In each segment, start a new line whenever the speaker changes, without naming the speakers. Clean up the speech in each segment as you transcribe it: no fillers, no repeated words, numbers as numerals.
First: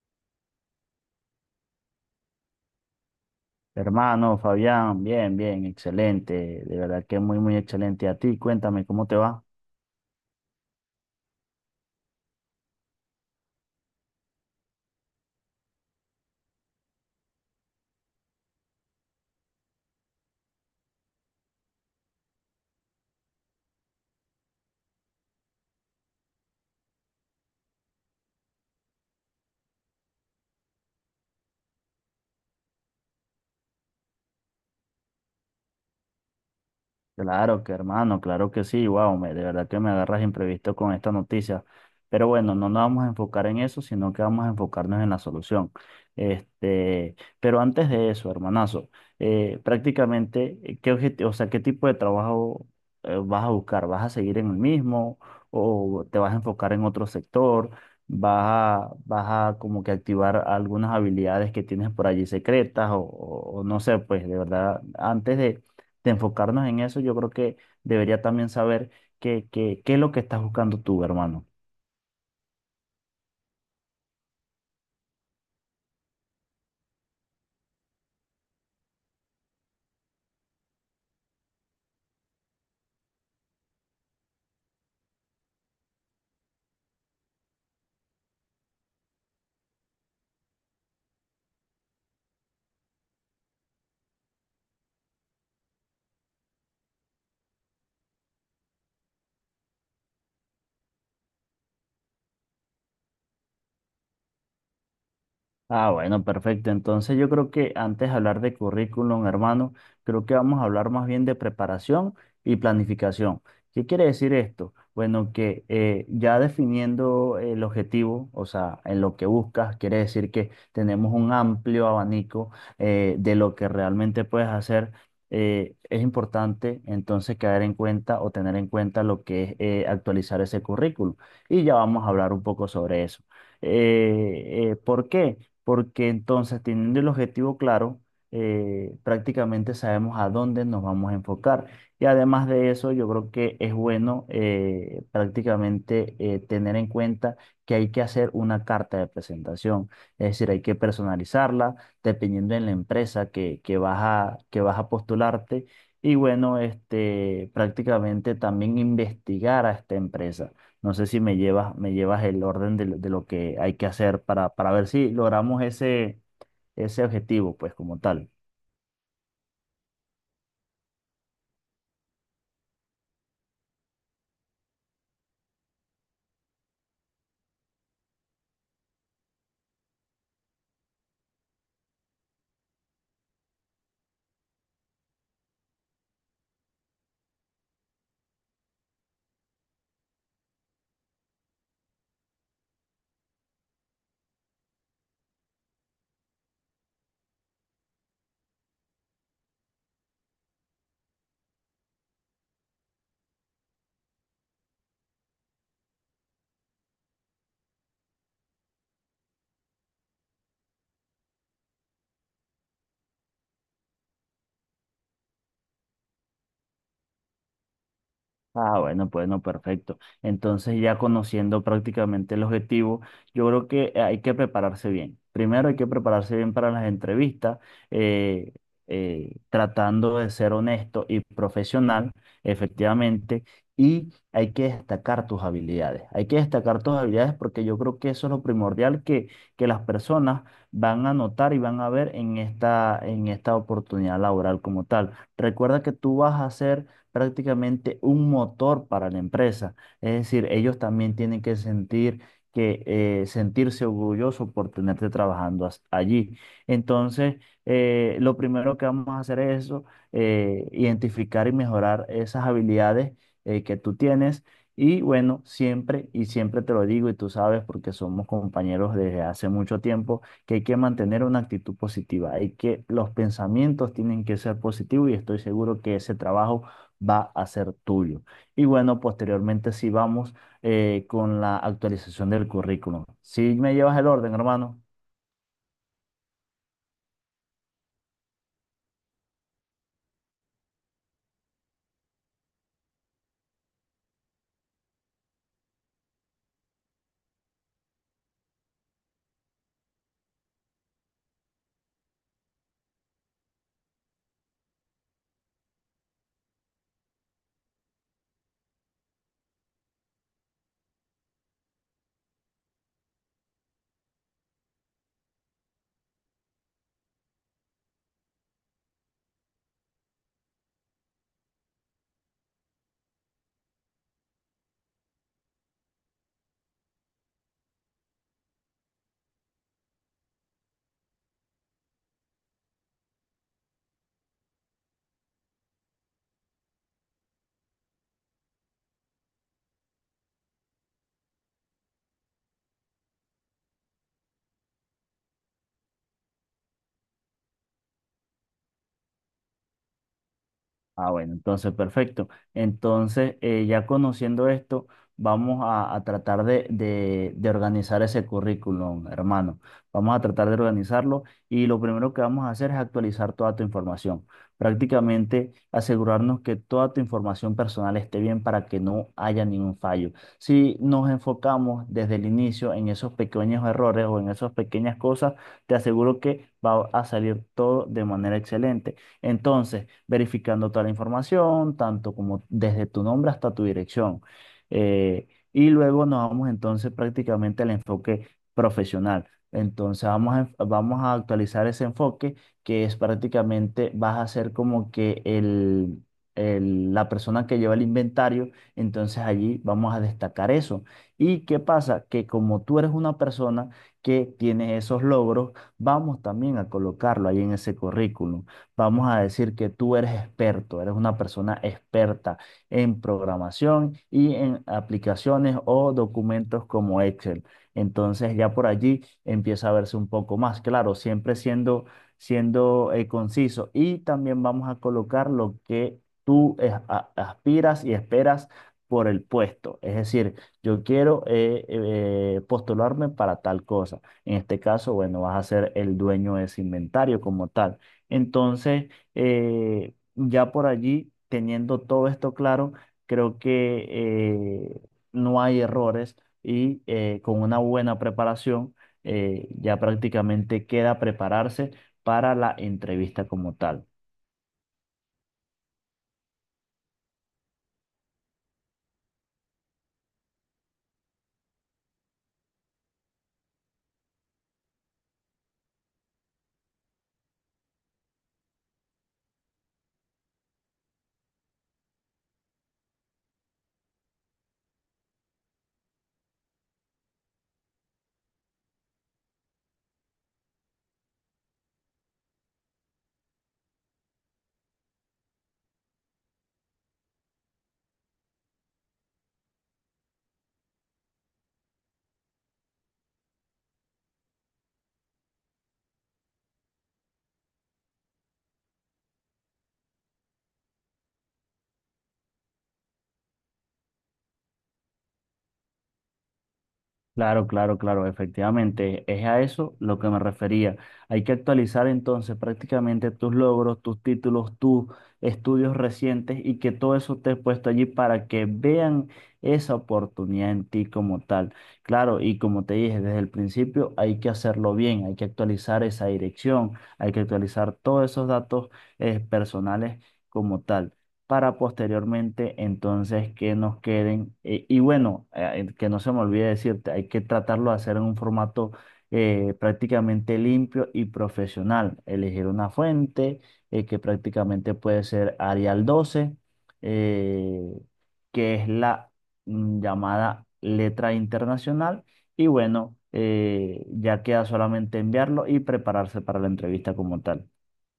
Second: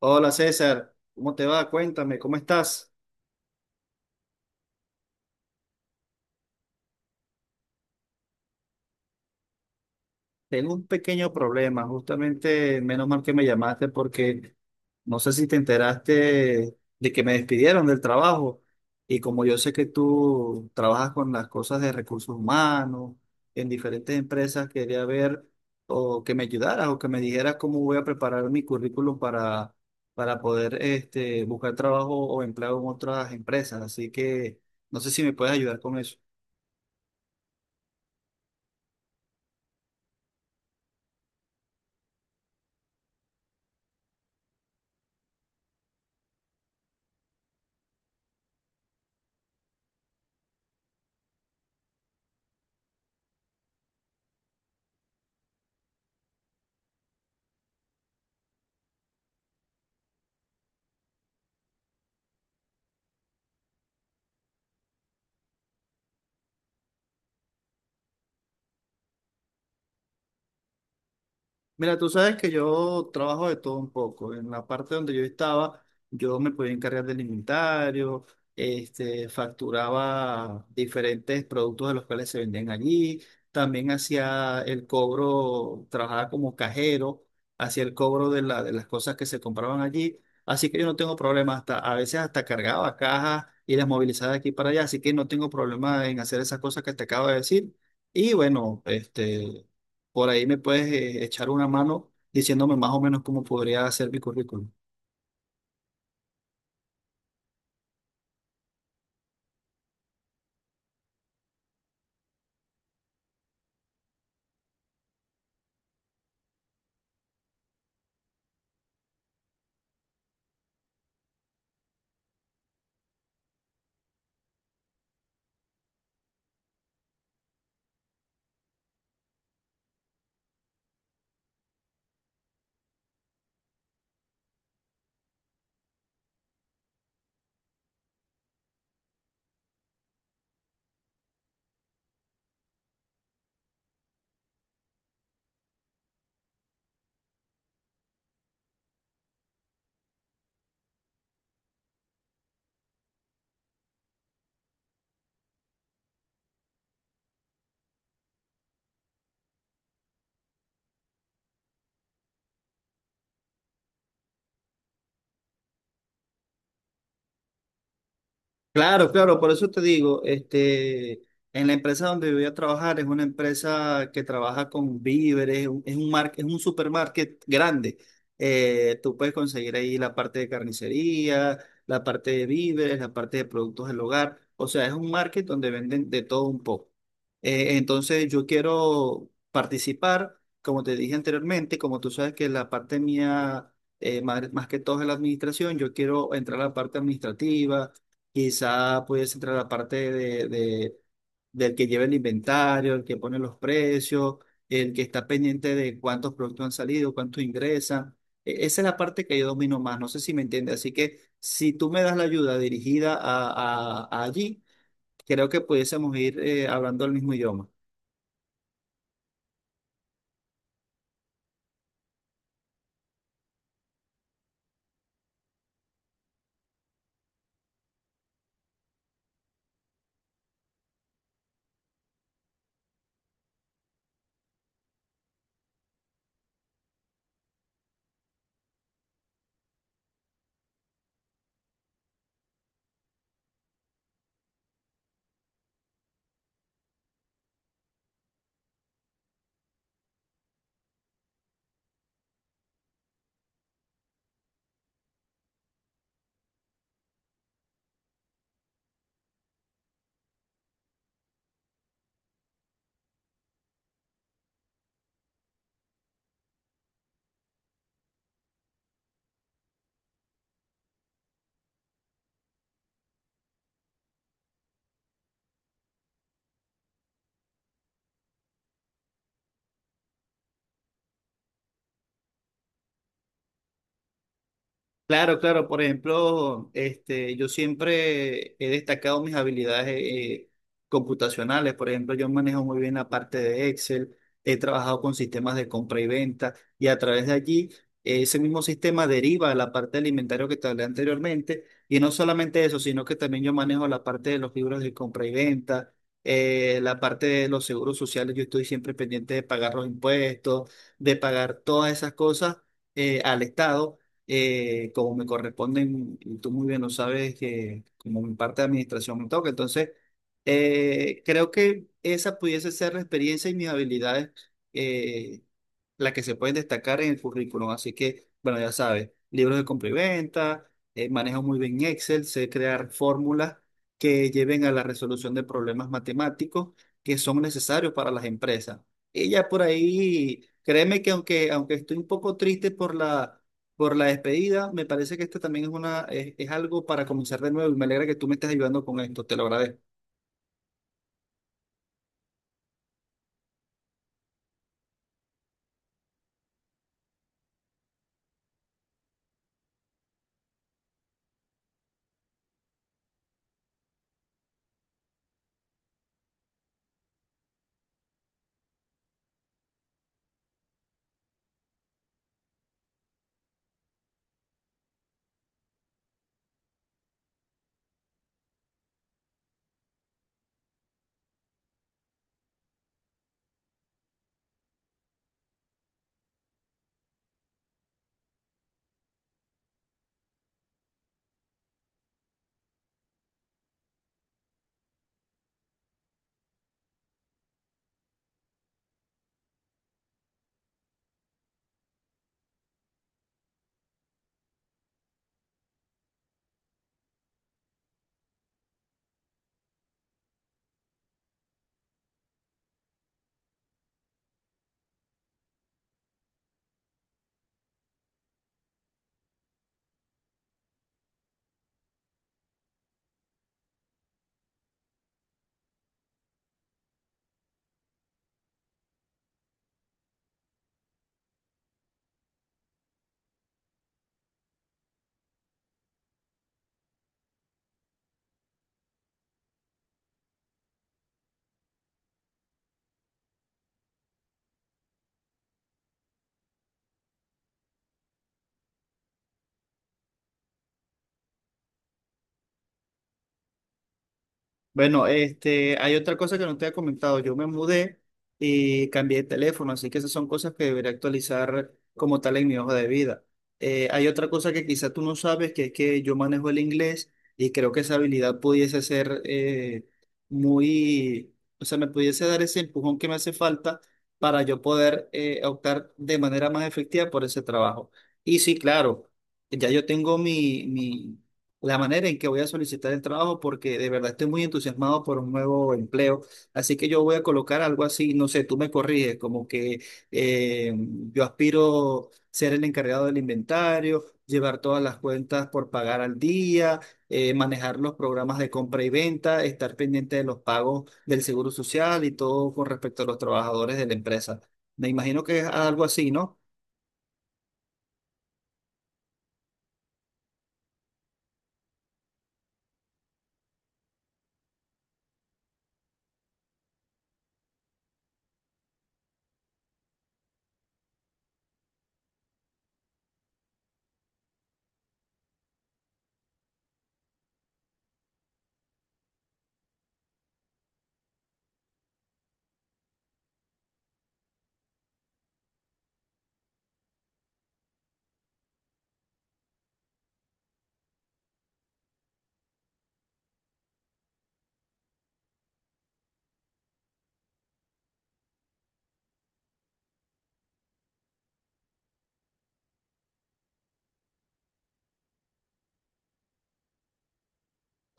Hola César, ¿cómo te va? Cuéntame, ¿cómo estás?
Hermano Fabián, bien, bien, excelente, de verdad que muy, muy excelente. A ti, cuéntame, ¿cómo te va?
Tengo un pequeño problema, justamente menos mal que me llamaste porque no sé si te enteraste de que me despidieron del trabajo y como yo sé que tú trabajas con las cosas de recursos humanos en diferentes empresas, quería ver o que me ayudaras o que me dijeras cómo voy a preparar mi currículum para poder este, buscar trabajo o empleo en otras empresas. Así que no sé si me puedes ayudar con eso.
Claro que hermano, claro que sí, wow, de verdad que me agarras imprevisto con esta noticia. Pero bueno, no nos vamos a enfocar en eso, sino que vamos a enfocarnos en la solución. Este, pero antes de eso, hermanazo, prácticamente, ¿qué objetivo, o sea, qué tipo de trabajo vas a buscar? ¿Vas a seguir en el mismo o te vas a enfocar en otro sector? ¿Vas ¿vas a como que activar algunas habilidades que tienes por allí secretas o, o no sé, pues de verdad, antes de enfocarnos en eso, yo creo que debería también saber qué es lo que estás buscando tú, hermano.
Mira, tú sabes que yo trabajo de todo un poco. En la parte donde yo estaba, yo me podía encargar del inventario, este, facturaba diferentes productos de los cuales se vendían allí. También hacía el cobro, trabajaba como cajero, hacía el cobro de de las cosas que se compraban allí. Así que yo no tengo problema, hasta, a veces hasta cargaba cajas y las movilizaba de aquí para allá. Así que no tengo problema en hacer esas cosas que te acabo de decir. Y bueno, este. Por ahí me puedes echar una mano diciéndome más o menos cómo podría ser mi currículum.
Ah, bueno, perfecto. Entonces yo creo que antes de hablar de currículum, hermano, creo que vamos a hablar más bien de preparación y planificación. ¿Qué quiere decir esto? Bueno, que ya definiendo el objetivo, o sea, en lo que buscas, quiere decir que tenemos un amplio abanico de lo que realmente puedes hacer. Es importante entonces caer en cuenta o tener en cuenta lo que es actualizar ese currículum. Y ya vamos a hablar un poco sobre eso. ¿Por qué? Porque entonces teniendo el objetivo claro, prácticamente sabemos a dónde nos vamos a enfocar. Y además de eso, yo creo que es bueno prácticamente tener en cuenta que hay que hacer una carta de presentación, es decir, hay que personalizarla dependiendo de la empresa que que vas a postularte. Y bueno, este, prácticamente también investigar a esta empresa no sé si me llevas el orden de lo que hay que hacer para ver si logramos ese objetivo, pues como tal.
Claro, claro, por eso te digo, este, en la empresa donde voy a trabajar es una empresa que trabaja con víveres, es un es un supermarket grande. Tú puedes conseguir ahí la parte de carnicería, la parte de víveres, la parte de productos del hogar. O sea, es un market donde venden de todo un poco. Entonces yo quiero participar, como te dije anteriormente, como tú sabes que la parte mía, más, más que todo es la administración, yo quiero entrar a la parte administrativa. Quizá pudiese entrar la parte de del que lleva el inventario, el que pone los precios, el que está pendiente de cuántos productos han salido, cuántos ingresan. Esa es la parte que yo domino más, no sé si me entiende. Así que si tú me das la ayuda dirigida a allí, creo que pudiésemos ir hablando el mismo idioma.
Ah, bueno, pues no, perfecto. Entonces, ya conociendo prácticamente el objetivo, yo creo que hay que prepararse bien. Primero hay que prepararse bien para las entrevistas, eh, tratando de ser honesto y profesional, efectivamente, y hay que destacar tus habilidades. Hay que destacar tus habilidades porque yo creo que eso es lo primordial que las personas van a notar y van a ver en en esta oportunidad laboral como tal. Recuerda que tú vas a ser prácticamente un motor para la empresa. Es decir, ellos también tienen que sentir que sentirse orgulloso por tenerte trabajando allí. Entonces, lo primero que vamos a hacer es eso, identificar y mejorar esas habilidades que tú tienes. Y bueno, siempre y siempre te lo digo y tú sabes porque somos compañeros desde hace mucho tiempo que hay que mantener una actitud positiva, hay que los pensamientos tienen que ser positivos y estoy seguro que ese trabajo va a ser tuyo. Y bueno, posteriormente sí vamos con la actualización del currículum. ¿Si me llevas el orden, hermano?
Claro, claro. Por ejemplo, este, yo siempre he destacado mis habilidades computacionales. Por ejemplo, yo manejo muy bien la parte de Excel, he trabajado con sistemas de compra y venta y a través de allí ese mismo sistema deriva a la parte del inventario que te hablé anteriormente. Y no solamente eso, sino que también yo manejo la parte de los libros de compra y venta, la parte de los seguros sociales. Yo estoy siempre pendiente de pagar los impuestos, de pagar todas esas cosas al Estado como me corresponden, y tú muy bien lo sabes, que como mi parte de administración me toca. Entonces, creo que esa pudiese ser la experiencia y mis habilidades eh, las que se pueden destacar en el currículum. Así que, bueno, ya sabes, libros de compra y venta, manejo muy bien Excel, sé crear fórmulas que lleven a la resolución de problemas matemáticos que son necesarios para las empresas. Y ya por ahí, créeme que aunque estoy un poco triste por la despedida, me parece que esto también es algo para comenzar de nuevo y me alegra que tú me estés ayudando con esto, te lo agradezco.
Ah, bueno, entonces perfecto. Entonces, ya conociendo esto, vamos a tratar de organizar ese currículum, hermano. Vamos a tratar de organizarlo y lo primero que vamos a hacer es actualizar toda tu información. Prácticamente asegurarnos que toda tu información personal esté bien para que no haya ningún fallo. Si nos enfocamos desde el inicio en esos pequeños errores o en esas pequeñas cosas, te aseguro que va a salir todo de manera excelente. Entonces, verificando toda la información, tanto como desde tu nombre hasta tu dirección. Y luego nos vamos entonces prácticamente al enfoque profesional. Entonces vamos a actualizar ese enfoque que es prácticamente vas a ser como que la persona que lleva el inventario. Entonces allí vamos a destacar eso. ¿Y qué pasa? Que como tú eres una persona que tiene esos logros, vamos también a colocarlo ahí en ese currículum. Vamos a decir que tú eres experto, eres una persona experta en programación y en aplicaciones o documentos como Excel. Entonces ya por allí empieza a verse un poco más, claro, siendo conciso. Y también vamos a colocar lo que aspiras y esperas por el puesto. Es decir, yo quiero postularme para tal cosa. En este caso, bueno, vas a ser el dueño de ese inventario como tal. Entonces, ya por allí, teniendo todo esto claro, creo que no hay errores y con una buena preparación, ya prácticamente queda prepararse para la entrevista como tal.
Bueno, este, hay otra cosa que no te he comentado. Yo me mudé y cambié de teléfono, así que esas son cosas que debería actualizar como tal en mi hoja de vida. Hay otra cosa que quizá tú no sabes, que es que yo manejo el inglés y creo que esa habilidad pudiese ser muy, o sea, me pudiese dar ese empujón que me hace falta para yo poder optar de manera más efectiva por ese trabajo. Y sí, claro, ya yo tengo mi la manera en que voy a solicitar el trabajo porque de verdad estoy muy entusiasmado por un nuevo empleo. Así que yo voy a colocar algo así, no sé, tú me corriges, como que eh, yo aspiro ser el encargado del inventario, llevar todas las cuentas por pagar al día, manejar los programas de compra y venta, estar pendiente de los pagos del seguro social y todo con respecto a los trabajadores de la empresa. Me imagino que es algo así, ¿no?
Claro, claro, claro, efectivamente, es a eso lo que me refería. Hay que actualizar entonces prácticamente tus logros, tus títulos, tus estudios recientes y que todo eso esté puesto allí para que vean esa oportunidad en ti como tal. Claro, y como te dije desde el principio, hay que hacerlo bien, hay que actualizar esa dirección, hay que actualizar todos esos datos personales como tal para posteriormente entonces que nos queden. Y bueno, que no se me olvide decirte, hay que tratarlo de hacer en un formato prácticamente limpio y profesional. Elegir una fuente que prácticamente puede ser Arial 12, eh, que es la llamada letra internacional. Y bueno, ya queda solamente enviarlo y prepararse para la entrevista como tal.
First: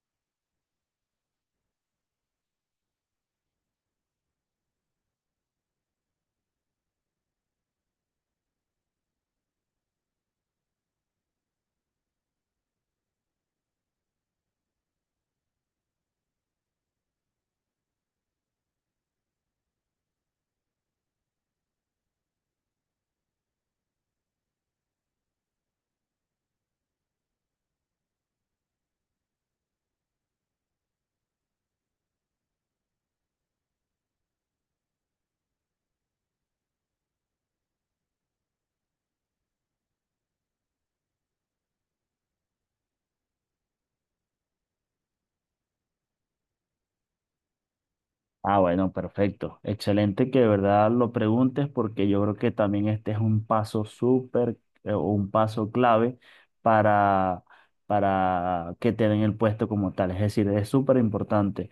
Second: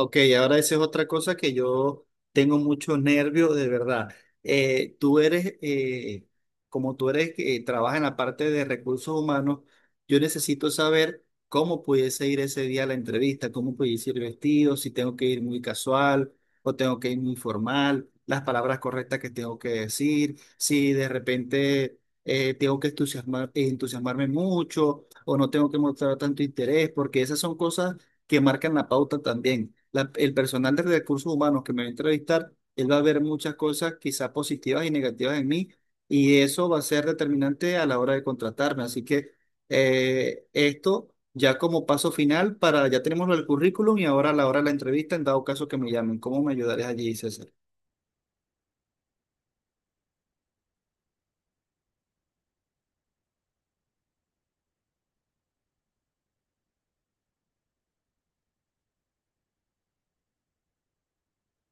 Ok, ahora esa es otra cosa que yo tengo mucho nervio, de verdad. Eh, tú eres, eh, como tú eres que trabaja en la parte de recursos humanos, yo necesito saber cómo pudiese ir ese día a la entrevista, cómo pudiese ir vestido, si tengo que ir muy casual o tengo que ir muy formal, las palabras correctas que tengo que decir, si de repente tengo que entusiasmarme mucho o no tengo que mostrar tanto interés, porque esas son cosas que marcan la pauta también. El personal de recursos humanos que me va a entrevistar, él va a ver muchas cosas quizás positivas y negativas en mí y eso va a ser determinante a la hora de contratarme. Así que esto ya como paso final para, ya tenemos el currículum y ahora a la hora de la entrevista, en dado caso que me llamen, ¿cómo me ayudarías allí, César?
Ah, bueno, perfecto. Excelente que de verdad lo preguntes porque yo creo que también este es un paso súper, o un paso clave para, para que te den el puesto como tal. Es decir, es súper importante.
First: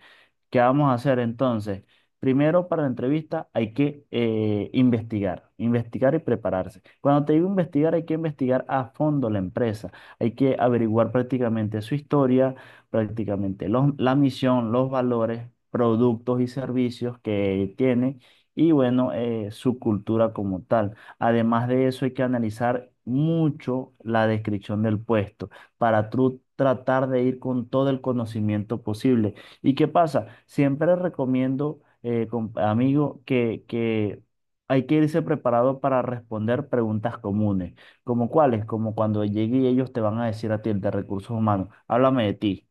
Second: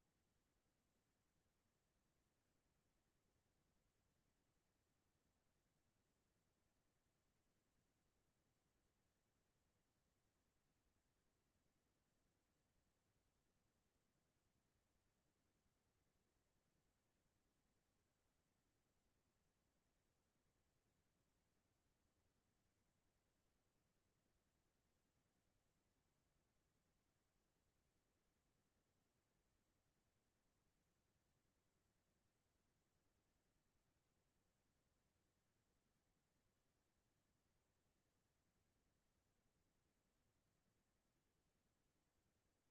¿Qué vamos a hacer entonces? Primero, para la entrevista hay que investigar, investigar y prepararse. Cuando te digo investigar, hay que investigar a fondo la empresa. Hay que averiguar prácticamente su historia, prácticamente la misión, los valores, productos y servicios que tiene y bueno, su cultura como tal. Además de eso, hay que analizar mucho la descripción del puesto para tú tratar de ir con todo el conocimiento posible. ¿Y qué pasa? Siempre recomiendo, amigo, que hay que irse preparado para responder preguntas comunes, como cuáles, como cuando llegue y ellos te van a decir a ti, el de recursos humanos, háblame de ti.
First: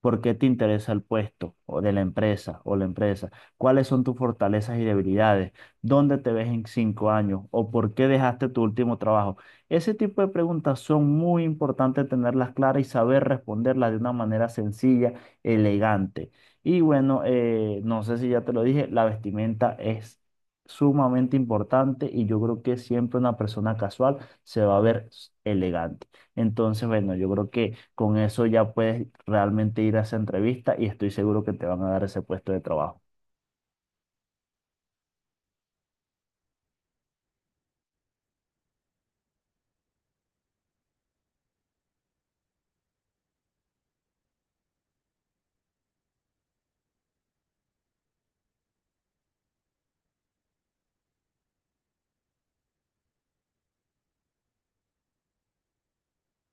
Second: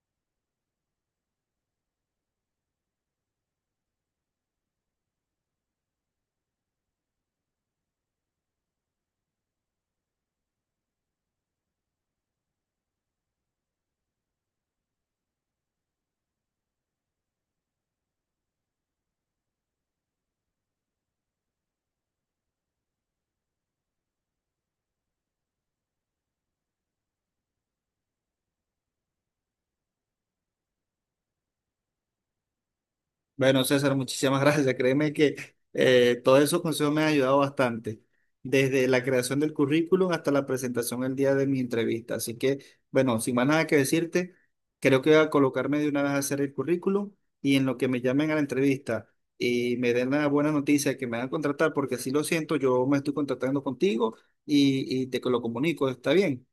¿Por qué te interesa el puesto o de la empresa o la empresa? ¿Cuáles son tus fortalezas y debilidades? ¿Dónde te ves en 5 años? ¿O por qué dejaste tu último trabajo? Ese tipo de preguntas son muy importantes tenerlas claras y saber responderlas de una manera sencilla, elegante. Y bueno, no sé si ya te lo dije, la vestimenta es sumamente importante y yo creo que siempre una persona casual se va a ver elegante. Entonces, bueno, yo creo que con eso ya puedes realmente ir a esa entrevista y estoy seguro que te van a dar ese puesto de trabajo.
Bueno, César, muchísimas gracias. Créeme que todos esos consejos me han ayudado bastante, desde la creación del currículum hasta la presentación el día de mi entrevista. Así que, bueno, sin más nada que decirte, creo que voy a colocarme de una vez a hacer el currículum y en lo que me llamen a la entrevista y me den la buena noticia de que me van a contratar, porque así lo siento, yo me estoy contratando contigo y te lo comunico. ¿Está bien?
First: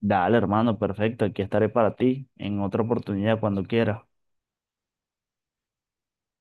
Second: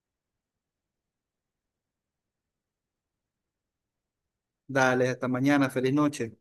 Dale, hermano, perfecto. Aquí estaré para ti en otra oportunidad cuando quieras.
Dale, hasta mañana, feliz noche.